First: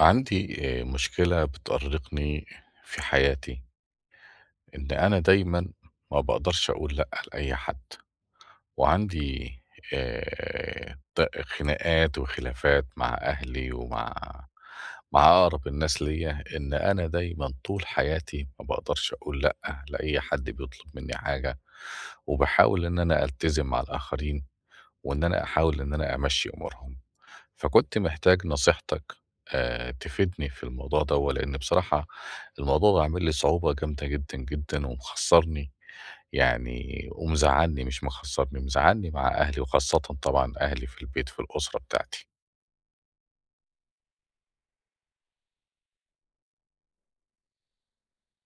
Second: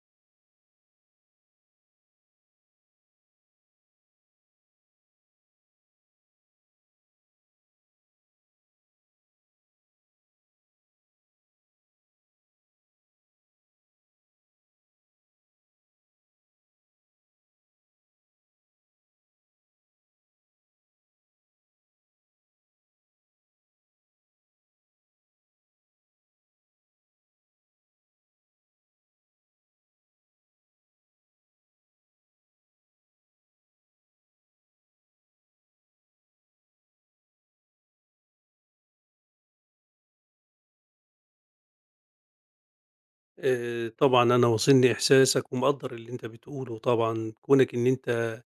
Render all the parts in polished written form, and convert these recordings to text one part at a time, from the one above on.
عندي مشكلة بتأرقني في حياتي، إن أنا دايما ما بقدرش أقول لأ لأي حد. وعندي خناقات وخلافات مع أهلي ومع أقرب الناس ليا، إن أنا دايما طول حياتي ما بقدرش أقول لأ لأي حد بيطلب مني حاجة. وبحاول إن أنا ألتزم مع الآخرين، وإن أنا أحاول إن أنا أمشي أمورهم. فكنت محتاج نصيحتك تفيدني في الموضوع دوّة، لإن بصراحة الموضوع ده عامل لي صعوبة جامدة جدًا، جدًا، ومخسّرني يعني، ومزعّلني، مش مخسّرني، مزعّلني مع أهلي، وخاصةً طبعًا أهلي في البيت، في الأسرة بتاعتي. طبعًا أنا واصلني إحساسك ومقدّر اللي أنت بتقوله طبعًا، كونك إن أنت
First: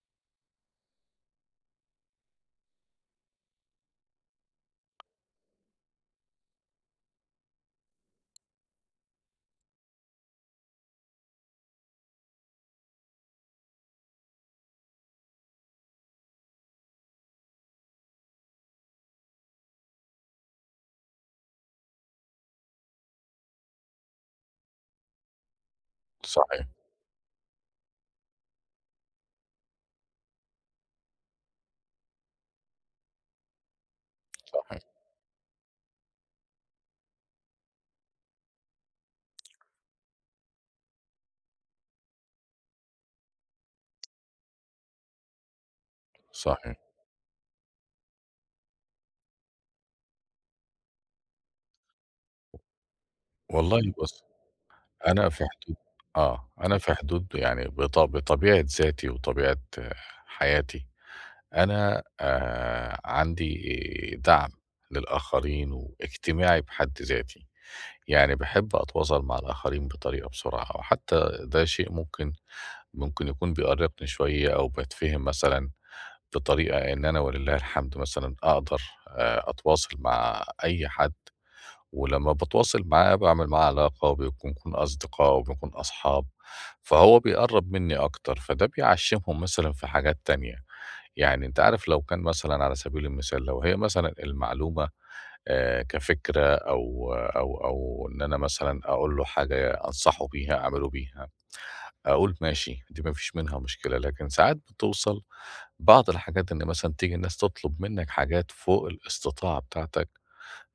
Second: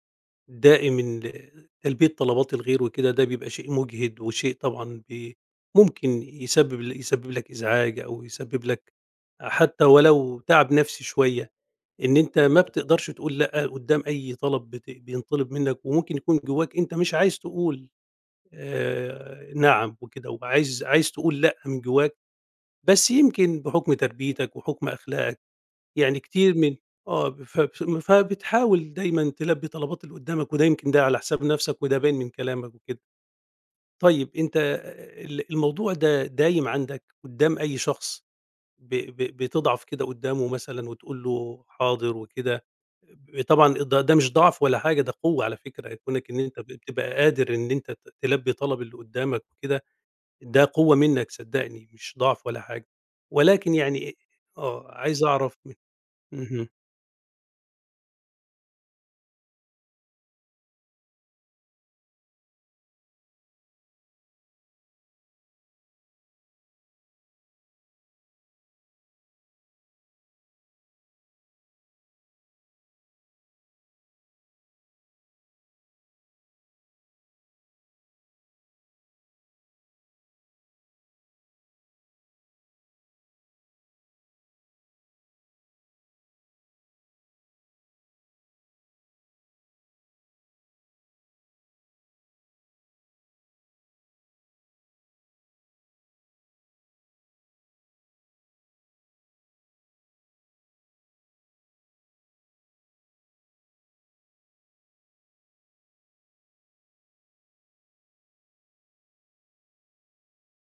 دائم تلبية طلبات الغير وكده. ده بيبقى شيء مُجهِد وشيء طبعًا ممكن يسبب يسبب لك إزعاج، أو يسبب لك حتى ولو تعب نَفْسي شوية، إن أنت ما بتقدرش تقول لأ قُدّام أي طلب بينطلب منّك، وممكن يكون جوّاك أنت مش عايز تقول نعم وكده، وعايز تقول لأ من جوّاك، بس يمكن بحُكم تربيتك وحُكم أخلاقك يعني كتير صحيح، من فبتحاول دايمًا تلبّي طلبات اللي قدّامك، وده يمكن ده على حساب نَفْسك، وده باين من كلامك وكده. طيب أنت صحيح، الموضوع ده دايم عندك قدّام أي شخص، ب ب بتضعف كده قدّامه مثلًا وتقول له حاضر وكده؟ طبعًا ده مش ضعف ولا حاجة، ده قوة على فكرة، كونك إن أنت صحيح. بتبقى قادر إن أنت تلبّي طلب اللي قدّامك وكده. ده قوة منّك صدّقني، مش ضعف ولا حاجة. ولكن والله يعني، بُص، عايز أنا في أعرف. حدود آه. اهم. أنا في حدود يعني بطبيعة ذاتي وطبيعة حياتي، أنا عندي دَعْم للآخرين واجتماعي بحد ذاتي. يعني باحب أتواصل مع الآخرين بطريقة بسرعة، وحتى ده شيء ممكن يكون بيأرقني شوية، أو باتفهم مثلًا بطريقة إن أنا ولله الحمد مثلًا أقدر أتواصل مع أي حد، ولمّا باتواصل معاه باعمل معاه علاقة وبنكون أصدقاء وبنكون أصحاب، فهو بيقرّب مني أكتر، فده بيعشّمهم مثلًا في حاجات تانية. يعني أنت عارف، لو كان مثلًا على سبيل المثال لو هي مثلًا المعلومة كفكرة، أو إن أنا مثلًا أقول له حاجة أنصحه بيها، أعمله بيها، أقول ماشي، دي ما فيش منها مشكلة. لكن ساعات بتوصل بعض الحاجات إن مثلًا تيجي الناس تطلب منّك حاجات فوق الاستطاعة بتاعتك،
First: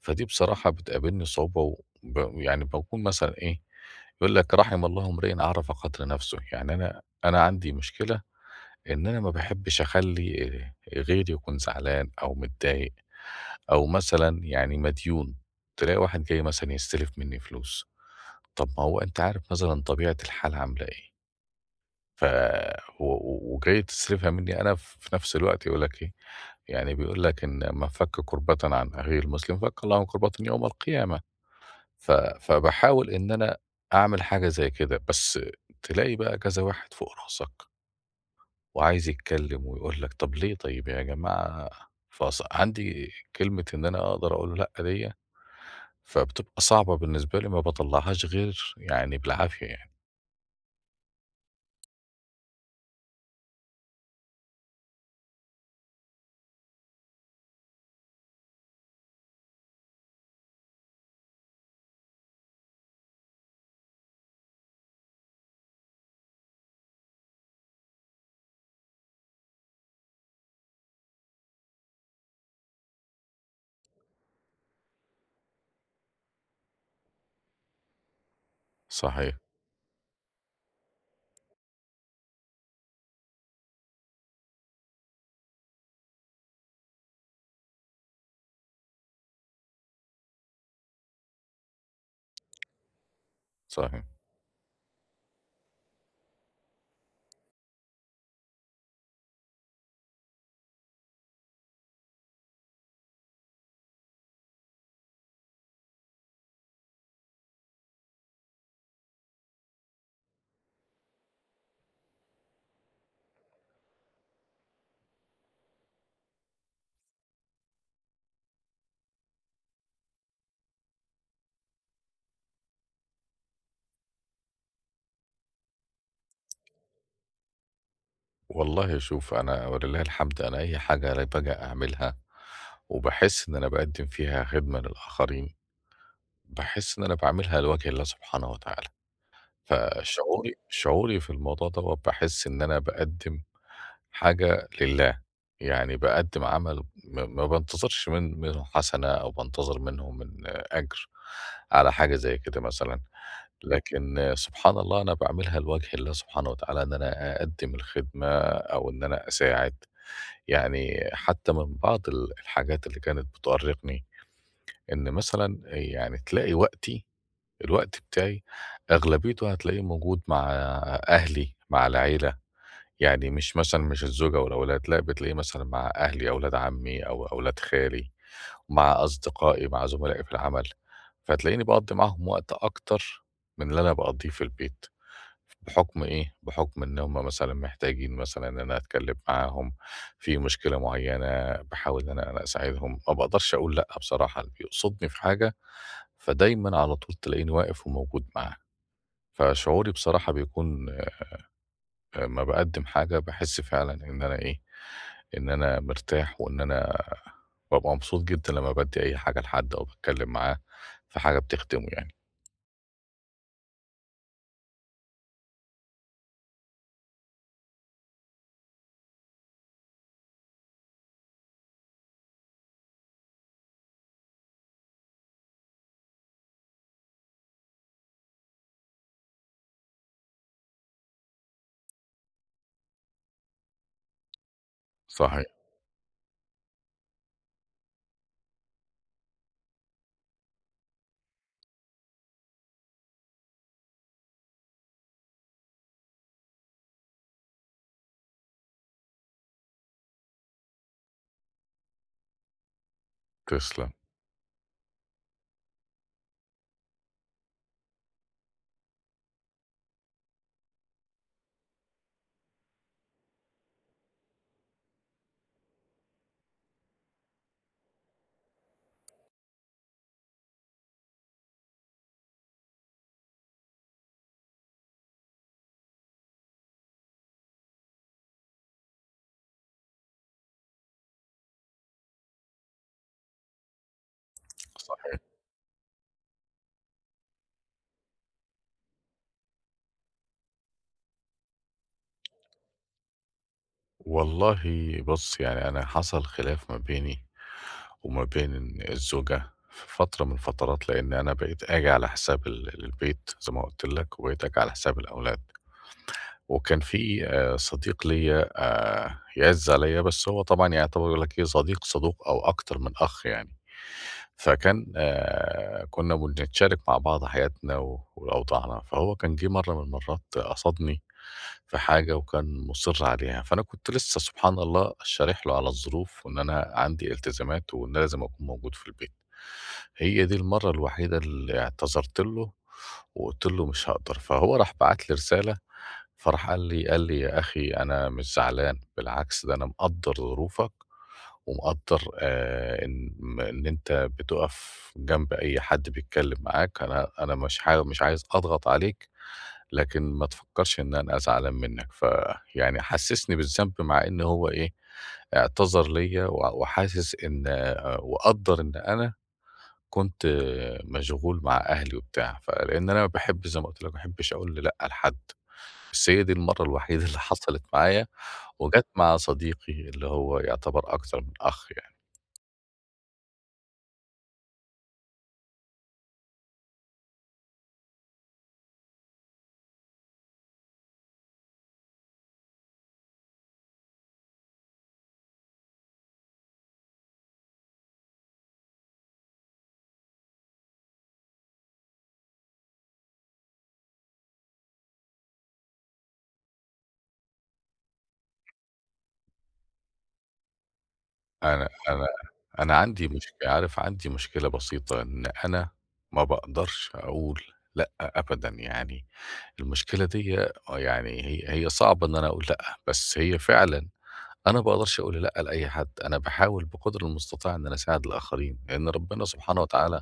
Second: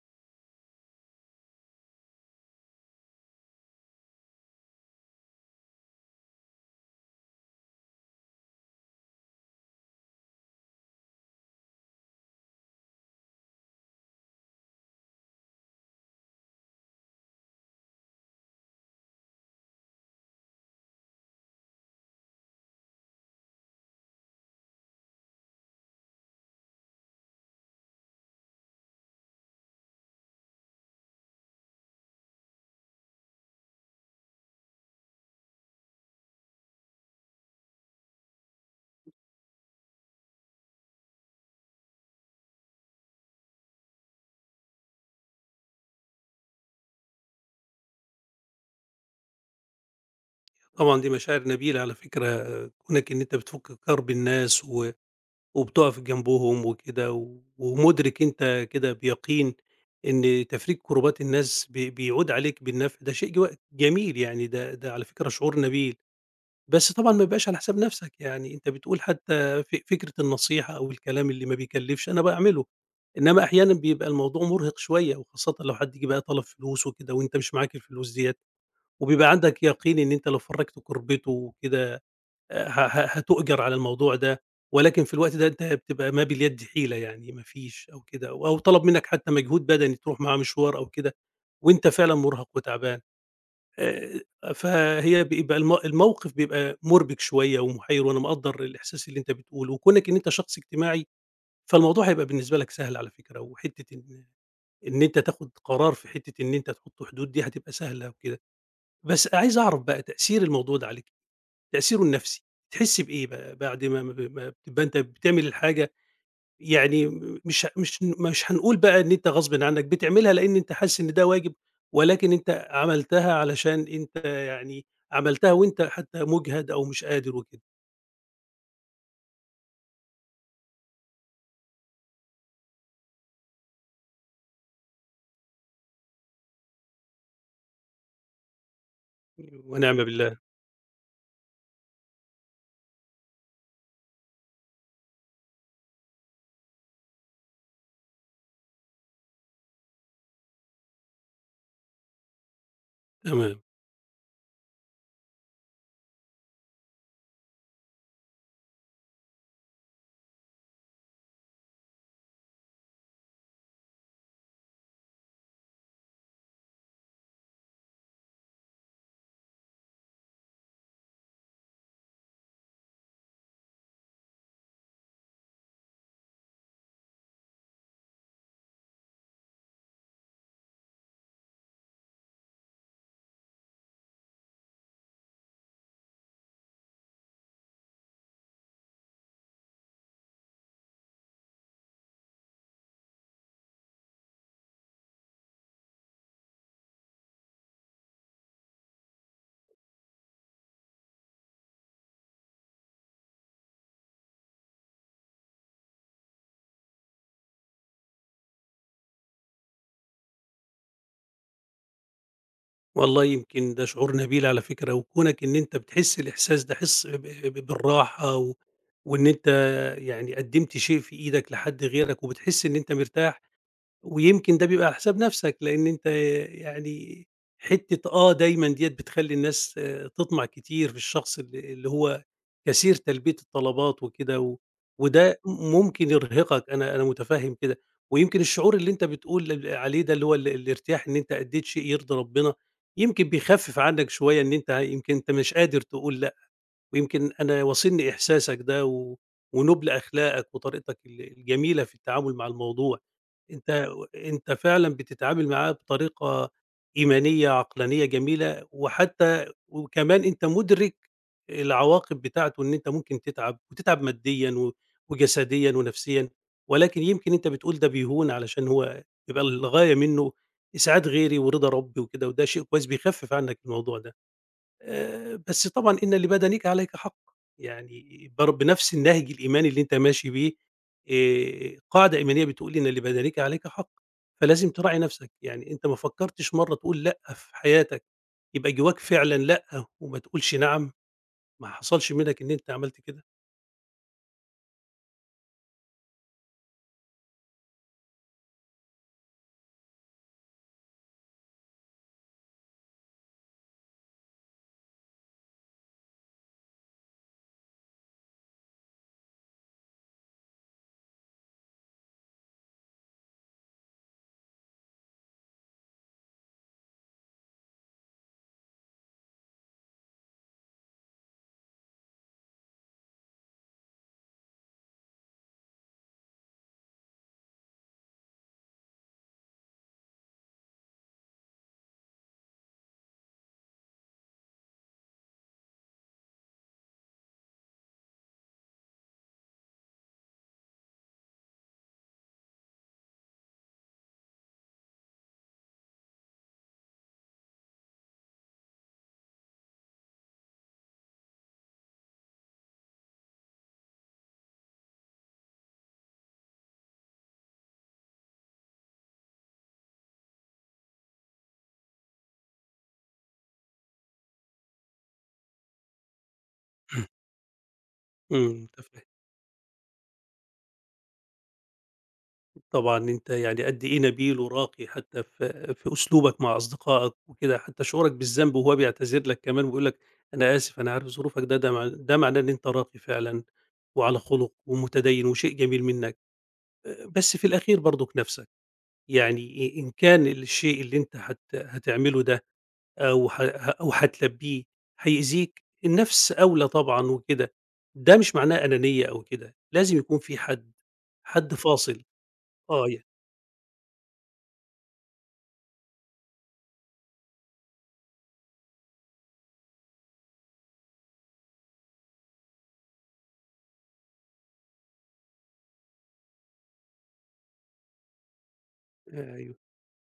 فدي بصراحة بتقابلني صعوبة، يعني باكون مثلًا إيه، يقول لك رحم الله امرئًا عرف قدر نفسه. يعني أنا عندي مشكلة إن أنا ما باحبّش أخلّي غيري يكون زعلان أو متضايق أو مثلًا يعني مديون. تلاقي واحد جاي مثلًا يستلف منّي فلوس، طَب ما هو أنت عارف مثلًا طبيعة الحال عاملة إيه، ف و و وجاي تستلفها منّي أنا، ف في نفس الوقت يقول لك إيه، يعني بيقول لك: "إن من فَكّ كُرْبَةً عن أخيه المسلم فَكَّ الله عن كُرْبَةٍ يوم القيامة." فباحاول إن أنا أعمل حاجة زي كده. بس تلاقي بقى كذا واحد فوق راسك، وعايز يتكلم ويقول لك طب ليه طيب يا جماعة، فص عندي كلمة إن أنا أقدر أقول له لأ ديّة، فبتبقى صعبة بالنسبة لي، ما باطلّعهاش غير يعني بالعافية يعني. طبعًا دي مشاعر نبيلة على فكرة، كونك إن أنت بتفُك كرب الناس و وبتُقف جنبهم وكده، و ومُدرك أنت كده بيقين إن تفريج كُربات الناس بيعود عليك بالنفع. ده شيء جميل يعني، ده على فكرة شعور نبيل، بس طبعًا ما يبقاش على حساب نفسك. يعني أنت بتقول حتى فكرة النصيحة أو الكلام اللي ما بيكلّفش أنا باعمله، إنما أحيانًا بيبقى الموضوع مُرهق شوية، وخاصةً لو حد جِه بقى طلب فلوس وكده وأنت مش معاك الفلوس ديّة. وبيبقى صحيح، عندك يقين إن أنت لو فرّجت كُربِته وكده ه ه هتؤجر على الموضوع ده، ولكن في الوقت ده أنت بتبقى ما باليد حيلة، يعني ما فيش أو كده، أو طلب منّك حتى مجهود بدني تروح معاه مشوار أو كده وأنت فعلًا مرهق وتعبان. صحيح. آآ فهي بيبقى الموقف بيبقى مُربِك شوية ومُحيِّر، وأنا مقدّر الإحساس اللي أنت بتقوله، وكونك إن أنت شخص اجتماعي، فالموضوع هيبقى بالنسبة لك سهل على فكرة، وحتّة إن أنت تاخُد قرار في حتّة إن أنت تحُط حدود دي هتبقى سهلة وكده. بس عايز أعرف بقى تأثير الموضوع ده عليك. تأثيره النفسي، تحس بإيه بقى بعد ما بتبقى أنت بتعمل الحاجة؟ يعني م مش مش مش هنقول بقى إن أنت غصبٍ عنك، بتعملها لإن أنت حاسس إن ده واجب، ولكن أنت عملتها علشان أنت يعني عملتها وأنت حتى مُجهد أو مش قادر وكده. والله شوف، أنا ولله الحمد أنا أي حاجة أنا باجي أعملها وباحس إن أنا باقدّم فيها خدمة للآخرين، باحس إن أنا باعملها لوجه الله سبحانه وتعالى. ونعم بالله. فشعوري في الموضوع دوّة باحس إن أنا باقدّم حاجة لله. يعني باقدّم عمل ما بانتظرش منه حسنة، أو بانتظر منه أجر على حاجة زي كده مثلًا. تمام. لكن سبحان الله، أنا باعملها لوجه الله سبحانه وتعالى، إن أنا أقدّم الخدمة أو إن أنا أساعد. يعني حتى من بعض الحاجات اللي كانت بتؤرقني، إن مثلًا يعني تلاقي الوقت بتاعي أغلبيته هتلاقيه موجود مع أهلي، مع العيلة. يعني مش مثلًا مش الزوجة والأولاد، لأ بتلاقيه مثلًا مع أهلي، أولاد عمي أو أولاد خالي، مع أصدقائي، مع زملائي في العمل. فتلاقيني باقضّي معاهم وقت أكتر من اللي أنا باقضّيه في البيت، بحُكم إيه، بحُكم إن هم مثلًا محتاجين مثلًا إن أنا أتكلّم معاهم في مشكلة معيّنة، باحاول إن أنا أساعدهم، ما باقدرش أقول لأ بصراحة، اللي بيقصدني في حاجة فدايمًا على طول تلاقيني واقف وموجود معاه. فشعوري بصراحة بيكون أمّا باقدّم حاجة باحس فعلًا إن أنا إيه، إن أنا مرتاح، وإن أنا بابقى مبسوط جدًا لمّا بادّي أي حاجة لحد أو باتكلّم معاه في حاجة بتخدمه يعني. والله يمكن ده شعور نبيل على فكرة، وكونك إن أنت بتحس الإحساس ده حِس ب ب بالراحة و وإن أنت يعني قدّمت شيء في إيدك لحد غيرك وبتحس إن أنت مرتاح، ويمكن ده بيبقى على حساب نفسك، لإن أنت يعني حتّة دايمًا ديّة بتخلّي الناس، تطمع كتير في الشخص اللي هو كثير تلبية الطلبات وكده، وده صحيح، ممكن يرهقك. أنا متفهّم كده، ويمكن الشعور اللي أنت بتقول عليه ده اللي هو الارتياح إن أنت أدّيت شيء يرضي ربنا، يمكن بيخفِّف عنّك شوية إن أنت يمكن أنت مش قادر تقول لأ. ويمكن أنا واصلني إحساسك ده و ونُبل أخلاقك وطريقتك الجميلة في التعامل مع الموضوع. أنت تسلم، أنت فعلًا بتتعامل معاه بطريقة إيمانية، عقلانية جميلة، وحتى وكمان أنت مُدرك العواقب بتاعته، إن أنت ممكن تتعب وتتعب ماديًا و وجسديًا ونفسيًا، ولكن يمكن أنت بتقول ده بيهون علشان هو بيبقى الغاية منّه إسعاد غيري ورضا ربي وكده، وده شيء كويس بيخفِّف عنّك الموضوع ده. بس طبعًا إن لبدنِك عليك حق، يعني بنفس النهج الإيماني اللي أنت ماشي بيه، قاعدة إيمانية بتقول إن لبدنِك عليك حق، فلازم تراعي صحيح. نفسك. يعني أنت ما فكرتش مرّة تقول لأ في حياتك، يبقى جواك فعلًا لأ وما تقولش نعم، ما حصلش منك إن أنت عملت كده؟ والله بُص، يعني أنا حصل خلاف ما بيني وما بين الزوجة في فترة من الفترات، لإن أنا بقيت آجي على حساب البيت زي ما قُلت لك، وبقيت آجي على حساب الأولاد. وكان في صديق ليّا يعِز عليّا، بس هو طبعًا يعتبر يقول لك إيه، صديق صدوق أو أكتر من أخ يعني. فكان كُنّا بنتشارك مع بعض حياتنا وأوضاعنا، فهو كان جِه مرّة من المرّات قصدني في حاجة وكان مُصِر عليها، فأنا كنت لسّه سبحان الله شارح له على الظروف، وإن أنا عندي التزامات وإن أنا لازم أكون موجود في البيت. هي دي المرّة الوحيدة اللي اعتذرت له وقُلت له مش هاقدر، فهو راح باعت لي رسالة، فراح قال لي: "يا أخي أنا مش زعلان، بالعكس ده أنا مقدّر ظروفك، ومقدّر إن إن أنت بتُقف جنب أي حد بيتكلّم معاك، أنا مش مش عايز أضغط عليك، لكن ما تفكّرش إن أنا زعلان منّك." فيعني حسّسني بالذنب، مع إن هو إيه، اعتذر ليّا وحاسس إن وقدّر إن أنا كنت مشغول مع أهلي وبتاع. فلإن أنا باحب زي ما قُلت لك ما باحبّش أقول لأ لحد، بس هي دي المرّة الوحيدة اللي حصلت معايا، إمم، وجات تف مع صديقي اللي هو يعتبر أكتر من أخ يعني. طبعًا أنت يعني قد إيه نبيل وراقي حتى في أسلوبك مع أصدقائك وكده. حتى شعورك بالذنب وهو بيعتذر لك كمان وبيقول لك أنا آسف أنا عارف ظروفك، ده معناه إن أنت راقي فعلًا وعلى خُلُق ومتديّن وشيء جميل منّك. بس في الأخير برضُك نَفْسك، يعني إن كان الشيء اللي أنت هتعمله ده أو ه ه أو هتلبّيه هيأذيك، النَفْس أولى طبعًا وكده. ده مش معناه أنانية أو كده، لازم يكون في حد، حد أنا فاصل. أنا أنا آه، عندي مشكلة، عارف عندي مشكلة بسيطة، إن أنا ما باقدرش أقول لأ أبدًا. يعني المشكلة ديّة يعني هي صعبة إن أنا أقول لأ، بس هي فعلًا أنا ما باقدرش أقول لأ لأي حد. أنا باحاول بقدر المستطاع إن أنا أساعد الآخرين، لإن ربنا أيوه. سبحانه وتعالى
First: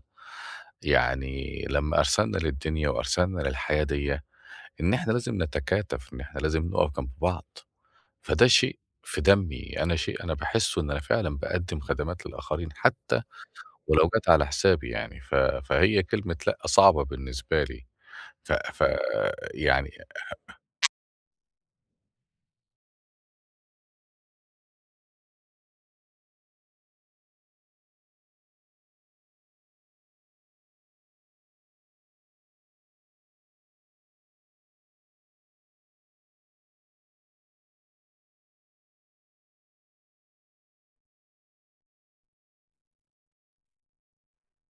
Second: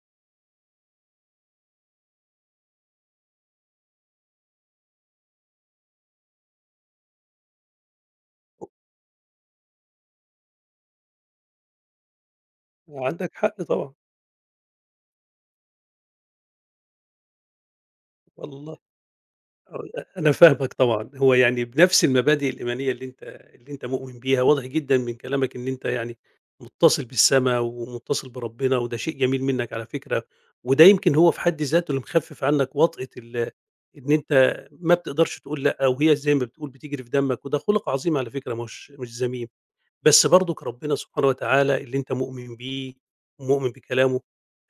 يعني لمّا أرسلنا للدنيا وأرسلنا للحياة ديّة، إن إحنا لازم نتكاتف، إن إحنا لازم نُقف جنب بعض. فده شيء في دمي، أنا شيء أنا باحسّه إن أنا فعلًا باقدّم خدمات للآخرين، حتى عندك حق طبعًا. ولو جات على حسابي يعني. فهي كلمة لأ صعبة بالنسبة لي، ف والله، ف يعني آه، أنا فاهمك طبعًا. هو يعني بنفس المبادئ الإيمانية اللي أنت مؤمن بيها، واضح جدًا من كلامك إن أنت يعني مُتصل بالسما ومُتصل بربنا، وده شيء جميل منك على فكرة. وده يمكن هو في حد ذاته اللي مخفف عنك وطأة إن أنت ما بتقدرش تقول لأ، وهي زي ما بتقول بتجري في دمك، وده خُلُق عظيم على فكرة، مش ذميم. بس برضك ربنا سبحانه وتعالى اللي أنت مؤمن بيه ومؤمن بكلامه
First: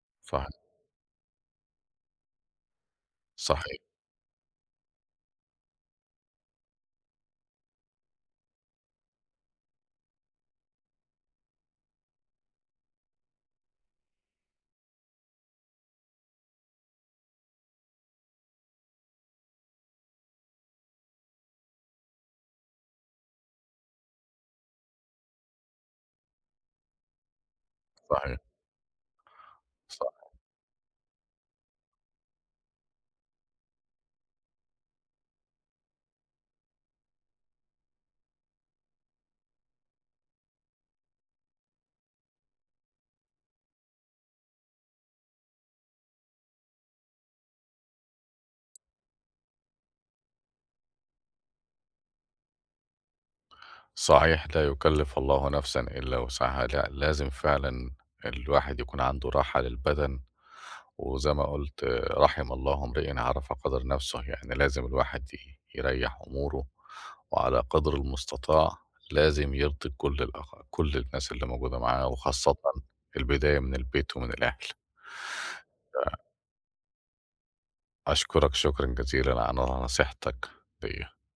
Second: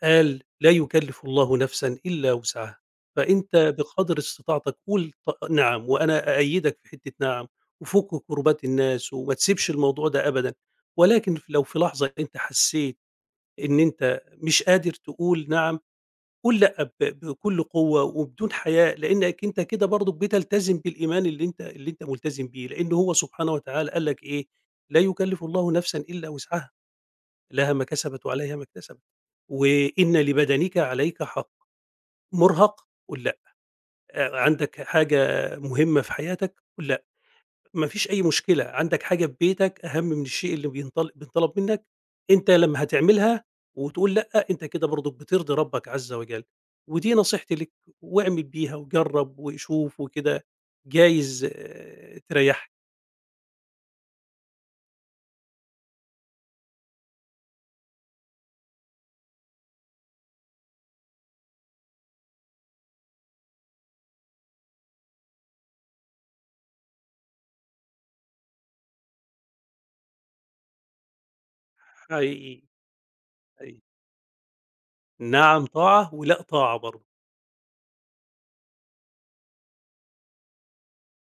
قال: صح، "لا يكلّف الله نفسًا إلا وسعها." فأنت صحيح، بقدر استطاعتك قُل نعم، وأنا أأيّدك في حتّة نعم، وفُك كُربات الناس وما تسيبش الموضوع ده أبدًا. ولكن لو في لحظة أنت حسّيت إن أنت مش قادر تقول نعم، قُل لأ بكل قوة وبدون حياء، لإنّك أنت كده برضك بتلتزم بالإيمان اللي أنت ملتزم بيه، لإن هو سبحانه وتعالى قال لك إيه: "لا يكلّف الله نفسًا إلّا وسعها، لها ما كسبت صحيح، وعليها ما اكتسبت، صح. وإن لبدنك عليك حق مرهق." قُل لأ. عندك حاجة مهمة في حياتك قُل لأ. ما فيش أي مشكلة. عندك حاجة في بيتك أهم من الشيء اللي بينطلب منك، أنت لمّا هتعملها وتقول لأ، أنت كده برضك بترضي ربك عز وجل. ودي نصيحتي ليك، واعمل بيها وجرّب وشوف وكده، جايز، تريحك. صحيح، لا يكلف الله نفسا إلا وسعها. لأ، لازم فعلًا الواحد يكون عنده راحة للبدن، وزي ما قُلت رحم الله امرئًا عرف قدر نفسه. يعني لازم الواحد يريّح أموره، وعلى قدر المستطاع لازم يرضي كل الناس اللي موجودة معاه، وخاصةً حقيقي. البداية من حقيقي. البيت ومن الأهل. نعم طاعة، ولأ طاعة برضه. أشكرك شكرًا جزيلًا على نصيحتك ديّة.